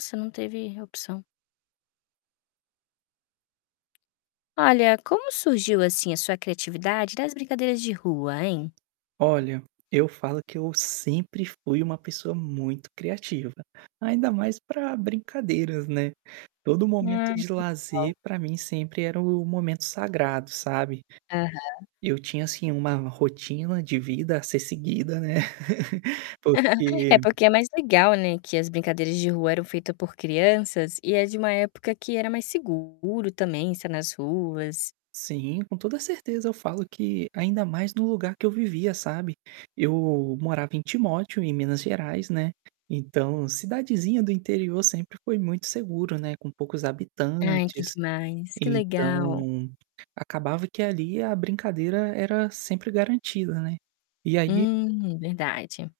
Você não teve opção. Olha, como surgiu, assim, a sua criatividade das brincadeiras de rua, hein? Olha, eu falo que eu sempre fui uma pessoa muito criativa, ainda mais para brincadeiras, né. Todo momento Ai, que de lazer legal! para mim sempre era o momento sagrado, sabe? Aham. Eu tinha assim uma rotina de vida a ser seguida, né. É Porque porque é mais legal, né, que as brincadeiras de rua eram feita por crianças e é de uma época que era mais seguro também estar nas ruas. Sim, com toda a certeza eu falo que ainda mais no lugar que eu vivia, sabe. Eu morava em Timóteo, em Minas Gerais, né. Então, cidadezinha do interior sempre foi muito seguro, né, com poucos Ai que habitantes, demais, que legal. então, acabava que ali a brincadeira era sempre garantida, né. E aí Hum, verdade.